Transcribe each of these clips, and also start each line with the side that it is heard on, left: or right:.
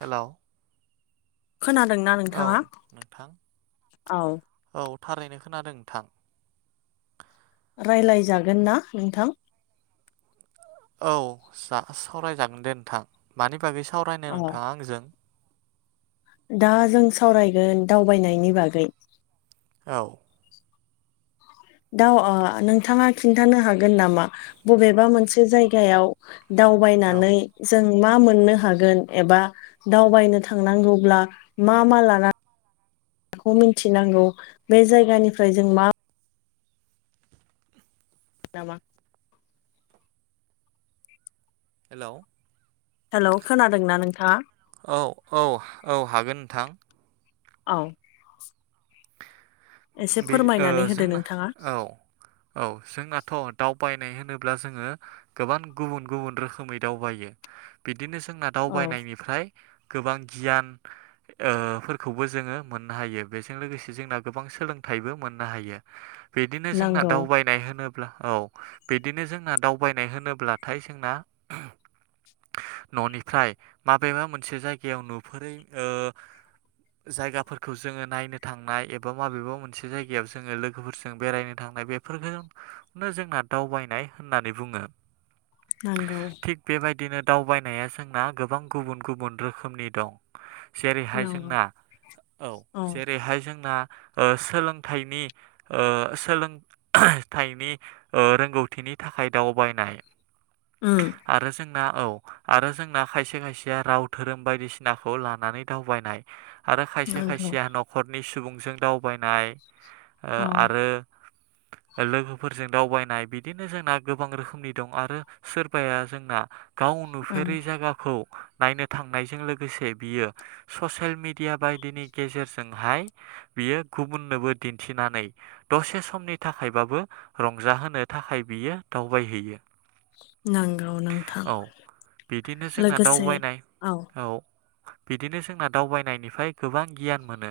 right: हेल'
left: खोनादोंना नोंथाङा
right: नोंथां
left: औ
right: औ थारैनो खोनादों नोंथां
left: रायलायजागोन ना नोंथां
right: औ सावरायजागोन दे नोंथां मानि बागै सावरायनो
left: औ
right: नोंथाङा आंजों
left: दा जों सावरायगोन दावबायनायनि बागै
right: औ
left: दा नोंथाङा खिन्थानो हागोन नामा बबेबा मोनसे जायगायाव
right: औ
left: दावबायनानै जों मा मोननो हागोन एबा दावबायनो थांनांगौब्ला मा मा लानानै बेखौ मिथिनांगौ बे जायगानिफ्राय जों मा नामा
right: हेलौ
left: हेलौ खोनादोंना नोंथाङा
right: औ औ औ हागोन थां
left: औ एसे
right: ओ
left: फोरमायनानै होदो
right: जोंना
left: नोंथाङा
right: औ औ जोंनाथ' दावबाय नाय होनोब्ला जोङो गोबां गुबन गुबुन रोखोमै दावबायो बिदिनो जोंना
left: औ
right: दावबायनायनिफ्राय गोबां गियान ओ फोरखौबो जोङो मोननो हायो बेजों लोगोसे जोंना गोबां सोलोंथायबो मोननो हायो बिदिनो जोंना
left: नांगौ
right: दावबायनाय होनो औ बिदिनो जोंना दावबायनाय होनोब्लाथाय जोंना न'निफ्राय माबेबा मोनसे जायगायाव नुफेरै जायगाफोरखौ जोङो नायनो थांनाय एबा बा माबेबा मोनसे जायगायाव जोङो लोगोफोरजों बेरायनो थांनाय बेफोरखौनो जोंना दावबायनाय होननानै बुङो
left: नांगौ
right: थिग बेबायदिनो दावबायनाया जोंना गोबां गुबुन गुबुन रोखोमनि दं जेरैहाय
left: नांगौ
right: जोंना औ जेरैहाय जोंना सोलोंथाइनि ओ सोलोंथाइनि ओ रोंगौथिनि नि थाखाय दावबायनाय
left: ओम
right: ना औ आरो जोंना खायसे खायसेया राव धोरोम बायदिसिनाखौ लानानै दावबायनाय आरो खायसे
left: नंगौ
right: खायसेया न'खरनि सुबुंजों दावबायनाय
left: औ
right: आरो लोगोफोरजों दावबायनाय बिदिनो जोंना गोबां रोखोमनि दं आरो सोरबाया जोंना गाव
left: औ
right: नुफेरै जायगाखौ नायनो थांनायजों लोगोसे बियो ससियेल मेडिया बायदिनि गेजेरजोंहाय बियो गुबुननोबो दिन्थिनानै दसे समनि थाखायबाबो रंजाहोनो थाखाय बियो दावबायहैयो
left: नंगौ नोंथां
right: औ बिदिनो जोंना
left: लोगोसे
right: दावबायनाय औ बिदिनो जोंना दावबायनायनिफ्राय गोबां गियान मोनो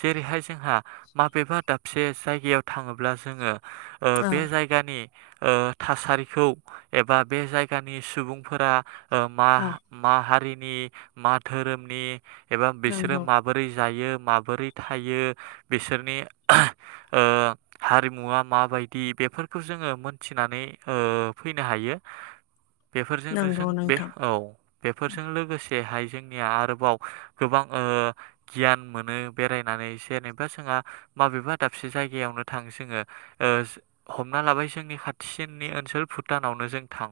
right: जेरैहाय जोंहा माबेबा दाबसे से जायगायाव थाङोब्ला जोङो
left: औ
right: बे जायगानि थासारिखौ एबा बे जायगा सुबुंफोरा ओ मा
left: औ
right: मा हारिनि मा धोरोमनि एबा बिसोरो
left: नंगौ
right: माबोरै जायो माबोरै थायो बिसोरनि हारिमुआ माबायदि बेफोरखौ जोङो मोनथिनानै ओ फैनो हायो बेफोरजोंनो
left: नंगौ
right: जों
left: नोंथां
right: औ बेफोरजों लोगोसे हाय जोंनिया आरोबाव गोबां ओ गियान मोनो बेरायनानै जेनेबा जोंहा माबेबा दाबसे जायगायावनो थां जोङो ओ हमना लाबाय जोंनि खाथिसिननि ओनसोल भुटानावनो जों थां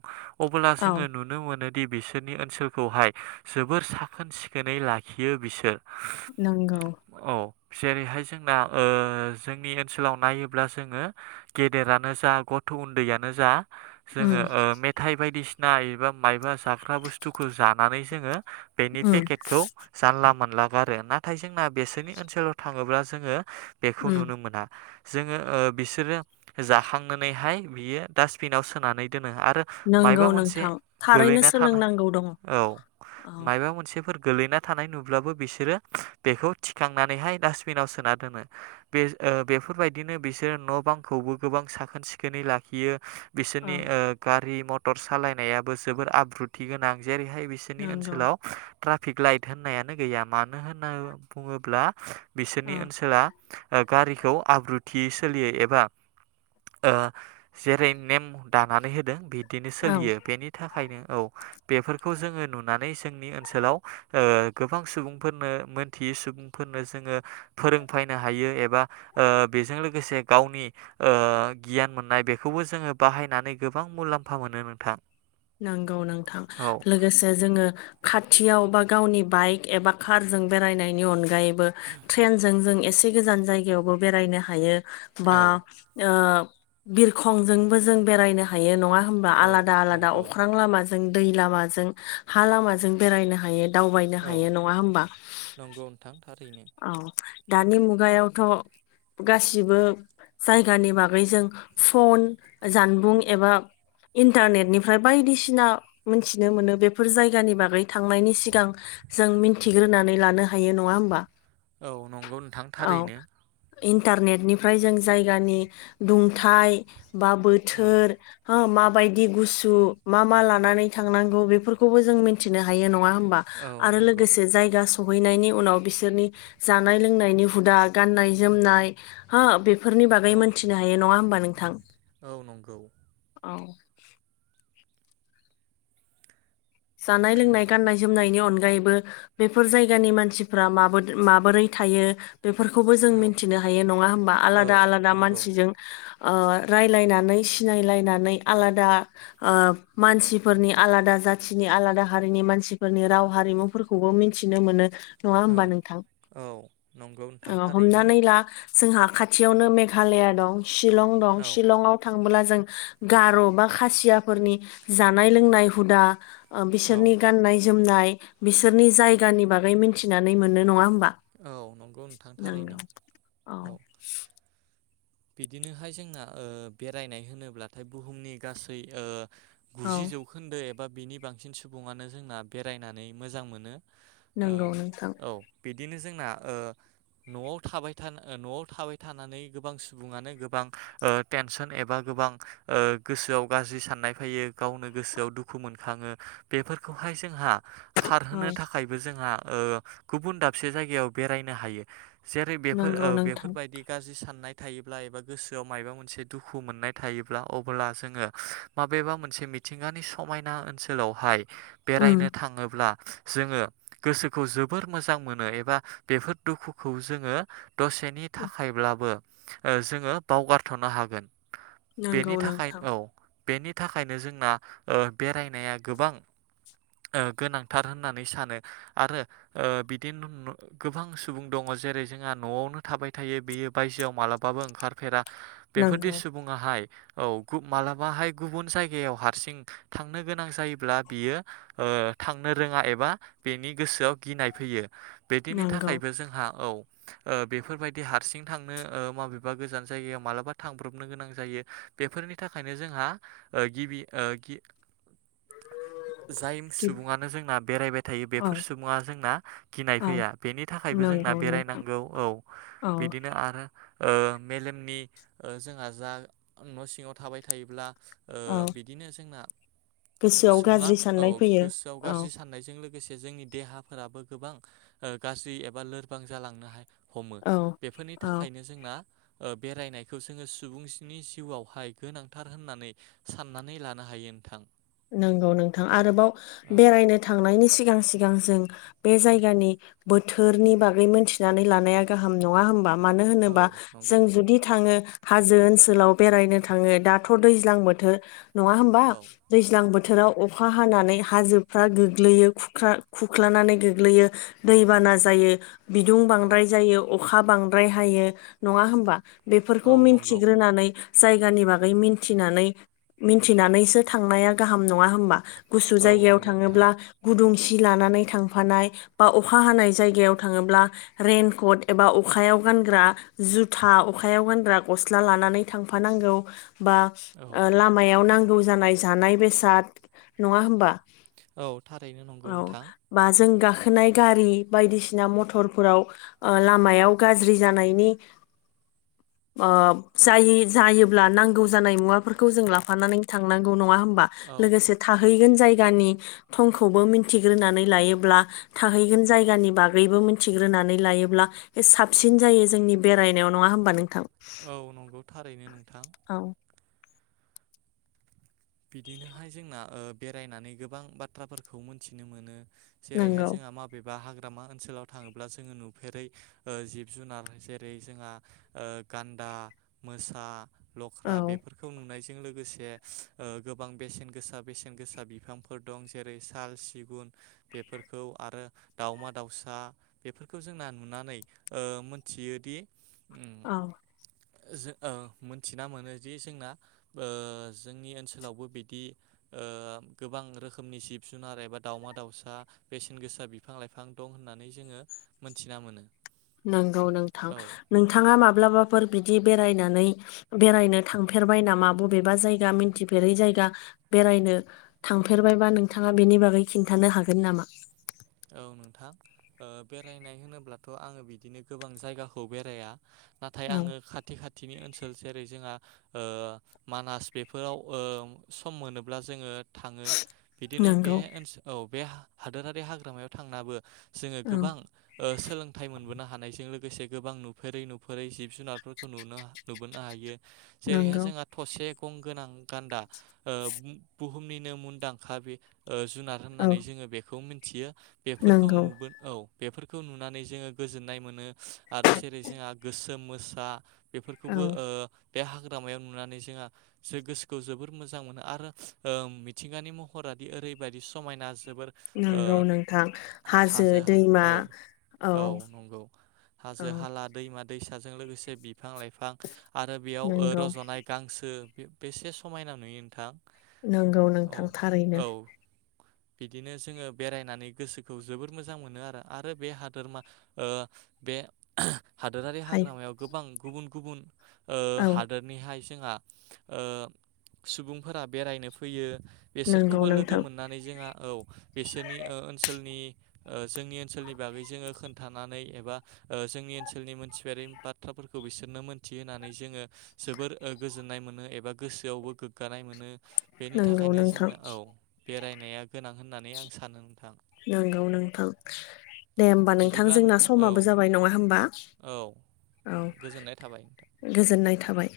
right: अब्ला
left: औ
right: जोङो नुनो मोनो दि बिसोरनि ओनसोलखौहाय जोबोर साखोन सिखोनै लाखियो बिसोर
left: नोंगौ
right: औ जेरैहाय जोंना ओ जोंनि ओनसोलाव नायोब्ला जोङो गेदेरानो जा गथ गथ' उन्दैयनो जा
left: उम
right: जोङो ओ मेथाइ बायदिसिना एबा मायबा जाग्रा बुस्थुखौ जानानै जोङो बेनि
left: उम
right: पेकेटखौ जानला मोनला गारो नाथाय जोंना बेसोरनि ओनसोलाव थाङोब्ला जोङो बेखौ
left: उम
right: नुनो मोना जोङो ओ बिसोरो जाखांनानैहाय बियो डास्टबिनाव सोनानै दोनो आरो
left: नंगौ
right: मायबा मोनसे
left: नोंथां थारैनो
right: गोलैना थानाय
left: सोलोंनांगौ दङ
right: औ
left: औ
right: माबा मोनसेफोर गोलैना थानाय नुब्लाबो बिसोरो बेखौ थिखांनानैहाय डास्टबिनाव सोना दोनो बे ओ बेफोरबायदिनो बिसोरो न' बांखौबो गोबां साखोन सिखोनै लाखियो।
left: औ
right: बिसोरनि ओ गारि मथर सालायनायाबो जबोर आब्रुथि गोनां। जेरैहाय बिसोरनि
left: नंगौ
right: ओनसोलाव ट्राफिक लाइट होननायानो गैया मानो होनना बुङोब्ला बिसोरनि
left: औ
right: ओनसोला गारिखौ आब्रुथि सोलियो एबा जेरै नेम दानानै होदों बि बिदिनो
left: औ
right: सोलियो बेनि थाखायनो औ बेफोरखौ जोङो नुनानै जोंनि ओनसोलाव गोबां सुबुंफोरनो मोनथियै सुबुंफोरनो जोङो फोरोंफैनो हायो एबा बेजों लोगोसे गावनि गियान मोननाय बेखौबो जोङो बाहायनानै गोबां मुलाम्फा एफा मोनो नोंथां।
left: नांगौ नांथां
right: औ
left: लोगोसे जोङो खाथियाव बा गावनि बाइक एबा कारजों बेरायनायनि अनगायैबो ट्रेनजों जों एसे एसे गोजान जायगायावबो बेरायनो हायो। बा
right: औ
left: बिरखंजोंबो जों बेरायनो हायो नङा। होनोमबा
right: औ
left: आलादा आलादा अ
right: नंगौ
left: लामाजों दै लामाजों हा लामाजों बेरायनो हायो। दावबायनो
right: औ
left: हायो नङा होमबा।
right: नंगौ नोंथां थारैनो
left: औ दानि मुगायावथ' गासिबो जायगानि बागै जों फन जानबुं एबा इन्टारनेटनिफ्राय बायदिसिना मोनथिनो मोनो बेफोर जायगानि बागै थांनायनि सिगां जों मिथिग्रोनानै लानो हायो नङा होमबा।
right: औ नंगौ नोंथां
left: औ
right: थारैनो।
left: इन्टारनेटनिफ्राय जों जायगानि दुंथाय बा
right: औ
left: बोथोर माबायदि गुसु मा मा लानानै थांनांगौ बेफोरखौबो जों मिथिनो हायो नङा। होनबा
right: औ
left: आरो
right: नंगौ
left: लोगोसे जायगा सहैनायनि उनाव बिसोरनि जानाय लोंनायनि हुदा गाननाय जोमनाय हो बेफ बेफोरनि बागै
right: औ
left: मोनथिनो हायो नङा होमबा नोंथां।
right: औ नंगौ।
left: औ। जानाय लोंनाय गान्नाय जोमनायनि अनगायैबो बेफोर जायगानि मानसिफ्रा मा माबोरै थ थायो बेफोरखौबो जों
right: औ
left: मिथिनो हायो नङा हबा
right: औ
left: आलादा आलादा
right: नंगौ
left: मानसिजों रायजलायनानै सिनायलायनानै आलादा मानसिफोरनि आलादा जाथि मानसिनि आलादा हारिनि मानसिफोरनि राव हारिमुफोरखौबो मिथिनो मोनो। नङा हबा
right: औ
left: नोंथां
right: औ नंगौ नोंथां थारैनो
left: हमनानै ला? जोंहा खाथियावनो मेघालया दं शिलं दं
right: औ
left: शिलंआव थां थांब्ला जों गार' बा खासियाफोरनि जानाय लोंनाय हुदा ओ
right: औ
left: बिसोरनि गाननाय जोमनाय बिसोरनि जायगानि बागै मिथिनानै मोननो नङा होम
right: औ नंगौ नोंथां थारैनो औ बिदिनोहाय जोंना बेरायनाय होनोब्लाथाय बुहुमनि गासै
left: औ
right: गुजि जौखोन्दो एबा बिनि बांसिन सुबुङानो जोंना बेरायनानै मोजां मोनो।
left: नंगौ
right: ओ
left: नोंथां।
right: औ बिदिनो जोंना ओ न'आव थाबाय न'आव थाबाय थानानै गोबां सुबुङानो गोबां टेनसन एबा गोबां गोसोआव गाज्रि साननाय फैयो गावनो गोसोआव दुखु मोनखाङो बेफोरखौहा यै जोंहा
left: औ
right: खारहोनो थाखायबो जोंहा गुबुन दाबसे जायगायाव बेरायनो हायो। जेरै
left: नंगौ
right: बेफोर
left: नोंथां
right: बेफोरबायदि गाज्रि साननाय। थायोब्ला एबा गोसोआव मायबा मोनसे दुखु मोननाय थायोब्ला अबोला जोङो माबेबा मोनसे मिथिंगानि समायना ओनसोलावहाय
left: उम
right: बेरायनो थाङोब्ला जोङो गोसोखौ जोबोर मोजां मो नो एबा बेफोर दुखुखौ जोङो दसेनि थाखायब्लाबो जोङो बाव गारथ'नो हागोन।
left: नंगौ
right: बेनि थाखाय
left: नोंथां
right: औ बेनि थाखायनो जोंना बेरायनाया गोबां गोनांथार होननानै सानो आरो बि दिन गोबां सुबुं दङ जेरै जोंहा न'आवनो थाबाय थायो बेयो बायजोआव मालाबाबो ओंखारफेरा बेफोरदि
left: नंगौ
right: सुबुङाहाय औ मालाबाहाय गुबुन जायगायाव हारसिं थांनो गोनां जायोब्ला बियो ओ थांनो रोङा एबा बेनि गोसोआव गिनाय फैयो बिदिनि
left: नंगौ
right: थाखायबो जोंहा ओ ओ बेफोरबायदि हारसिं थांनो माबेबा गोजान जायगायाव मालाबा थांब्रबनो गोनां जायो बेफोरनि थाखायनो जोंहा गिबि जाय
left: गि-
right: सुबुङानो जोंना बेरायबाय थायो
left: औ
right: बेफोर सुबुङा जोंना गिनाय
left: औ
right: फैया बेनि थाखायबो जोंना
left: नंगौ नोंथां
right: बेरायनांगौ औ
left: औ
right: बिदिनो आरो मेलेमनि जोंहा जा न' सिङाव थाबाय थायोब्ला
left: औ
right: बिदिनो जोंना
left: गोसोआव
right: सुबुङा
left: गाज्रि
right: औ
left: साननाय फैयो
right: गोसोआव
left: औ
right: गाज्रि साननायजों लोगोसे जोंनि देहाफोराबो गोबां गाज्रि एबा लोरबां जालांनो हायो हमो
left: औ
right: बेफोरनि
left: औ
right: थाखायनो जोंना बेरायनायखौ जोङो सुबुंसिनि जिउआवहाय गोनांथार होननानै साननानै लानो हायो नोंथां।
left: नंगौ नोंथां आरोबाव
right: औ
left: बेरायनो थांनायनि सिगां सिगां जों बे जायगानि बोथोरनि बागै मोनथिनानै लानाया गाहाम नङा होमबा? मानो होनोबा
right: औ नंगौ
left: जों जुदि थाङो हाजो ओनसोलाव बेरायनो थाङो दाथ' दैज्लां बोथोर नङा होमबा?
right: औ
left: दैज्लां बोथोराव अखा हानानै हाजोफ्रा गोग्लैयो खुख्लानानै गोग्लैयो दै बाना जायो बिदुं
right: औ
left: बांद्राय जायो अखा बांद्राय हायो नङा होमबा?
right: औ
left: बेफोरखौ
right: नंगौ
left: मिथिग्रोनानै जायगानि बागै मिथिनानै मिथिनानैसो थांनाया गाहाम नङा होमबा? गुसु
right: औ
left: जायगायाव
right: नंगौ नोंथां
left: थाङोब्ला गुदुं सि लानानै थांफानाय बा अखा हानाय जायगायाव थाङोबा रैन क'ट एबा अखायाव गानग्रा जुथा अखायाव गानग्रा गस्ला लानानै थांफानांगौ बा
right: औ
left: लामायाव नांगौ जानाय जानाय बेसाद नङा होमबा?
right: औ थारैनो नंगौ
left: औ
right: नोंथां
left: बा जों गा खोनाय गारि बायदिसिना मथरफोराव लामायाव गाज्रि जानायनि
right: [inaudible]
left: जायि जायोब्ला नांगौ जानाय मुवाफोरखौ जों लाफानानै थांनां गौ नङा होनबा
right: औ
left: लोगोसे थाहैगोन जाय गानि थंखौबो मिथिग्रोनानै लायोब्ला थाहैगोन जायगानि बागैबो मिथिग्रोना नै लायोब्ला बे साबसिन जायो जोंनि बेरायनायाव नङा होमबा नोंथां?
right: औ नंगौ थारैनो नोंथां।
left: औ
right: बिदिनोहाय जोंना बेरायनानै गोबां बाथ्राफोरखौ मोनथिनो मोनो जेरैहाय
left: नंगौ
right: जोंहा माबेबा हा ग्रामा ओनसोलाव थाङोब्ला जोङो नुफेरै जिब जुनार जेरै जोंहा गान्दा आ मोसा लख्रा
left: औ
right: बेफोरखौ नुनायजों लोगोसे ओ गोबां बेसेन गोसा बेसेन गोसा बिफांफोर दं जेरै साल सिगुन बेफोरखौ आरो दाउमा दाउसा बेफोरखौ जोंना नुनानै ओ मोनथियोदि
left: औ।
right: जो ओ मोनथिना मोनोदि जोंना ओ जोंनि ओन सोलावबो बिदि ओ गोबां रोखोमनि जिब जुनार एबा दाउमा दाउसा बेसेन गो गोसा बिफां लाइफां दं होननानै जोङो मोनथिना मोनो।
left: नंगौ नोंथां
right: औ
left: नोंथाङा माब्लाबाफोर बिदि बेरायनो नानै बेरायनो थांफेरबाय नामा बबेबा जायगा मिथिफेरै जायगा बेरायनो थांफेरबायबा नोंथाङा बेनि बागै खिन्थानो हागोन नामा?
right: औ नोंथां ओ बेरायनाय होनोब्लाथ' आङो बिदिनो गोबां जायगाखौ बेराया। नाथाय
left: औ
right: आङो खाथि खाथिनि ओनसो सोल जेरै जोंहा ओ मानास बेफोराव ओ सम मोनोब्ला जोङो थाङो बिदिनो बे
left: नंगौ
right: ओनसो औ बे हादोरारि हाग्रामायाव थांनाबो जोङो
left: औ
right: गोबां ओ सोलोंथाइ मोनबोनो हानायजों लो गोसे गोबां नुफेरै नुफेरै जिब जुनारफोरखौ नुनो नुबोनो हायो। जेरैहाय
left: नंगौ
right: जोंहा थसे गं गोनां गान्दा ओ बु बुहुमनिनो मुंदांखा बे ओ जुनार
left: औ
right: होननानै जोङो बेखौ मिनथियो बेफोरखौ
left: नंगौ
right: नुगोन औ बेफोरखौ नुनानै जोङो गोजोननाय मोनो आरो जेरै जोंहा गोसोम मोसा
left: औ
right: बेफोरखौबो ओ बे हाग्रामायाव नुनानै जोंहा गोसोखौ जोबोर मोजां मोनो आरो मिथिंगानि महरा दि ओरैबायदि समायना जोबोर ओ
left: नंगौ नोंथां
right: हाजो हा
left: दैमा
right: औ औ नंगौ हाजो
left: औ
right: हाला दैमा दैसाजों लोगोसे बिफां लाइफां आरो बेयाव ओ
left: नंगौ
right: रज'नाय गांसो बे बेसे समायना नुयो नोंथां।
left: नंगौ
right: औ
left: नोंथां थारैनो।
right: औ बिदिनो जोङो बेरायनानै गोसोखौ जोबोर मोजां मोनो आरो आरो बे हादोरमा ओ बे हादोरारि
left: हाय
right: हाग्रामायाव गोबां गुबुन गुबुन ओ
left: औ
right: हादोरनिहाय जोंहा ओ सुबुंफोरा बेरायनो फैयो।
left: नंगौ
right: बेसोरखौबो लोगो
left: नोंथां
right: मोननानै जोंहा औ बेसोरनि ओन सोलनि ओ जोंनि ओनसोलनि बागै जोङो खोनथानानै एबा ओ जोंनि ओनसोलनि मोनथिफेरै बाथ्राफोरखौ बिसोरनो मोनथि होननानै जोङो जोबोर ओ गोजोननाय मोनो एबा गोसोआवबो गोग्गानाय मोनो। बेनि
left: नंगौ
right: थाखायनो
left: नोंथां
right: जोंना औ बेरायनाया गोनां होननानै आं सानो नोंथां।
left: नंगौ नोंथां। दे होमबा नोंथां
right: बिदिब्ला
left: जोंना
right: औ
left: समाबो जाबाय नङा होमबा?
right: औ
left: औ
right: नोंथां गोजोननाय थाबाय नोंथां
left: गोजोननाय थाबाय।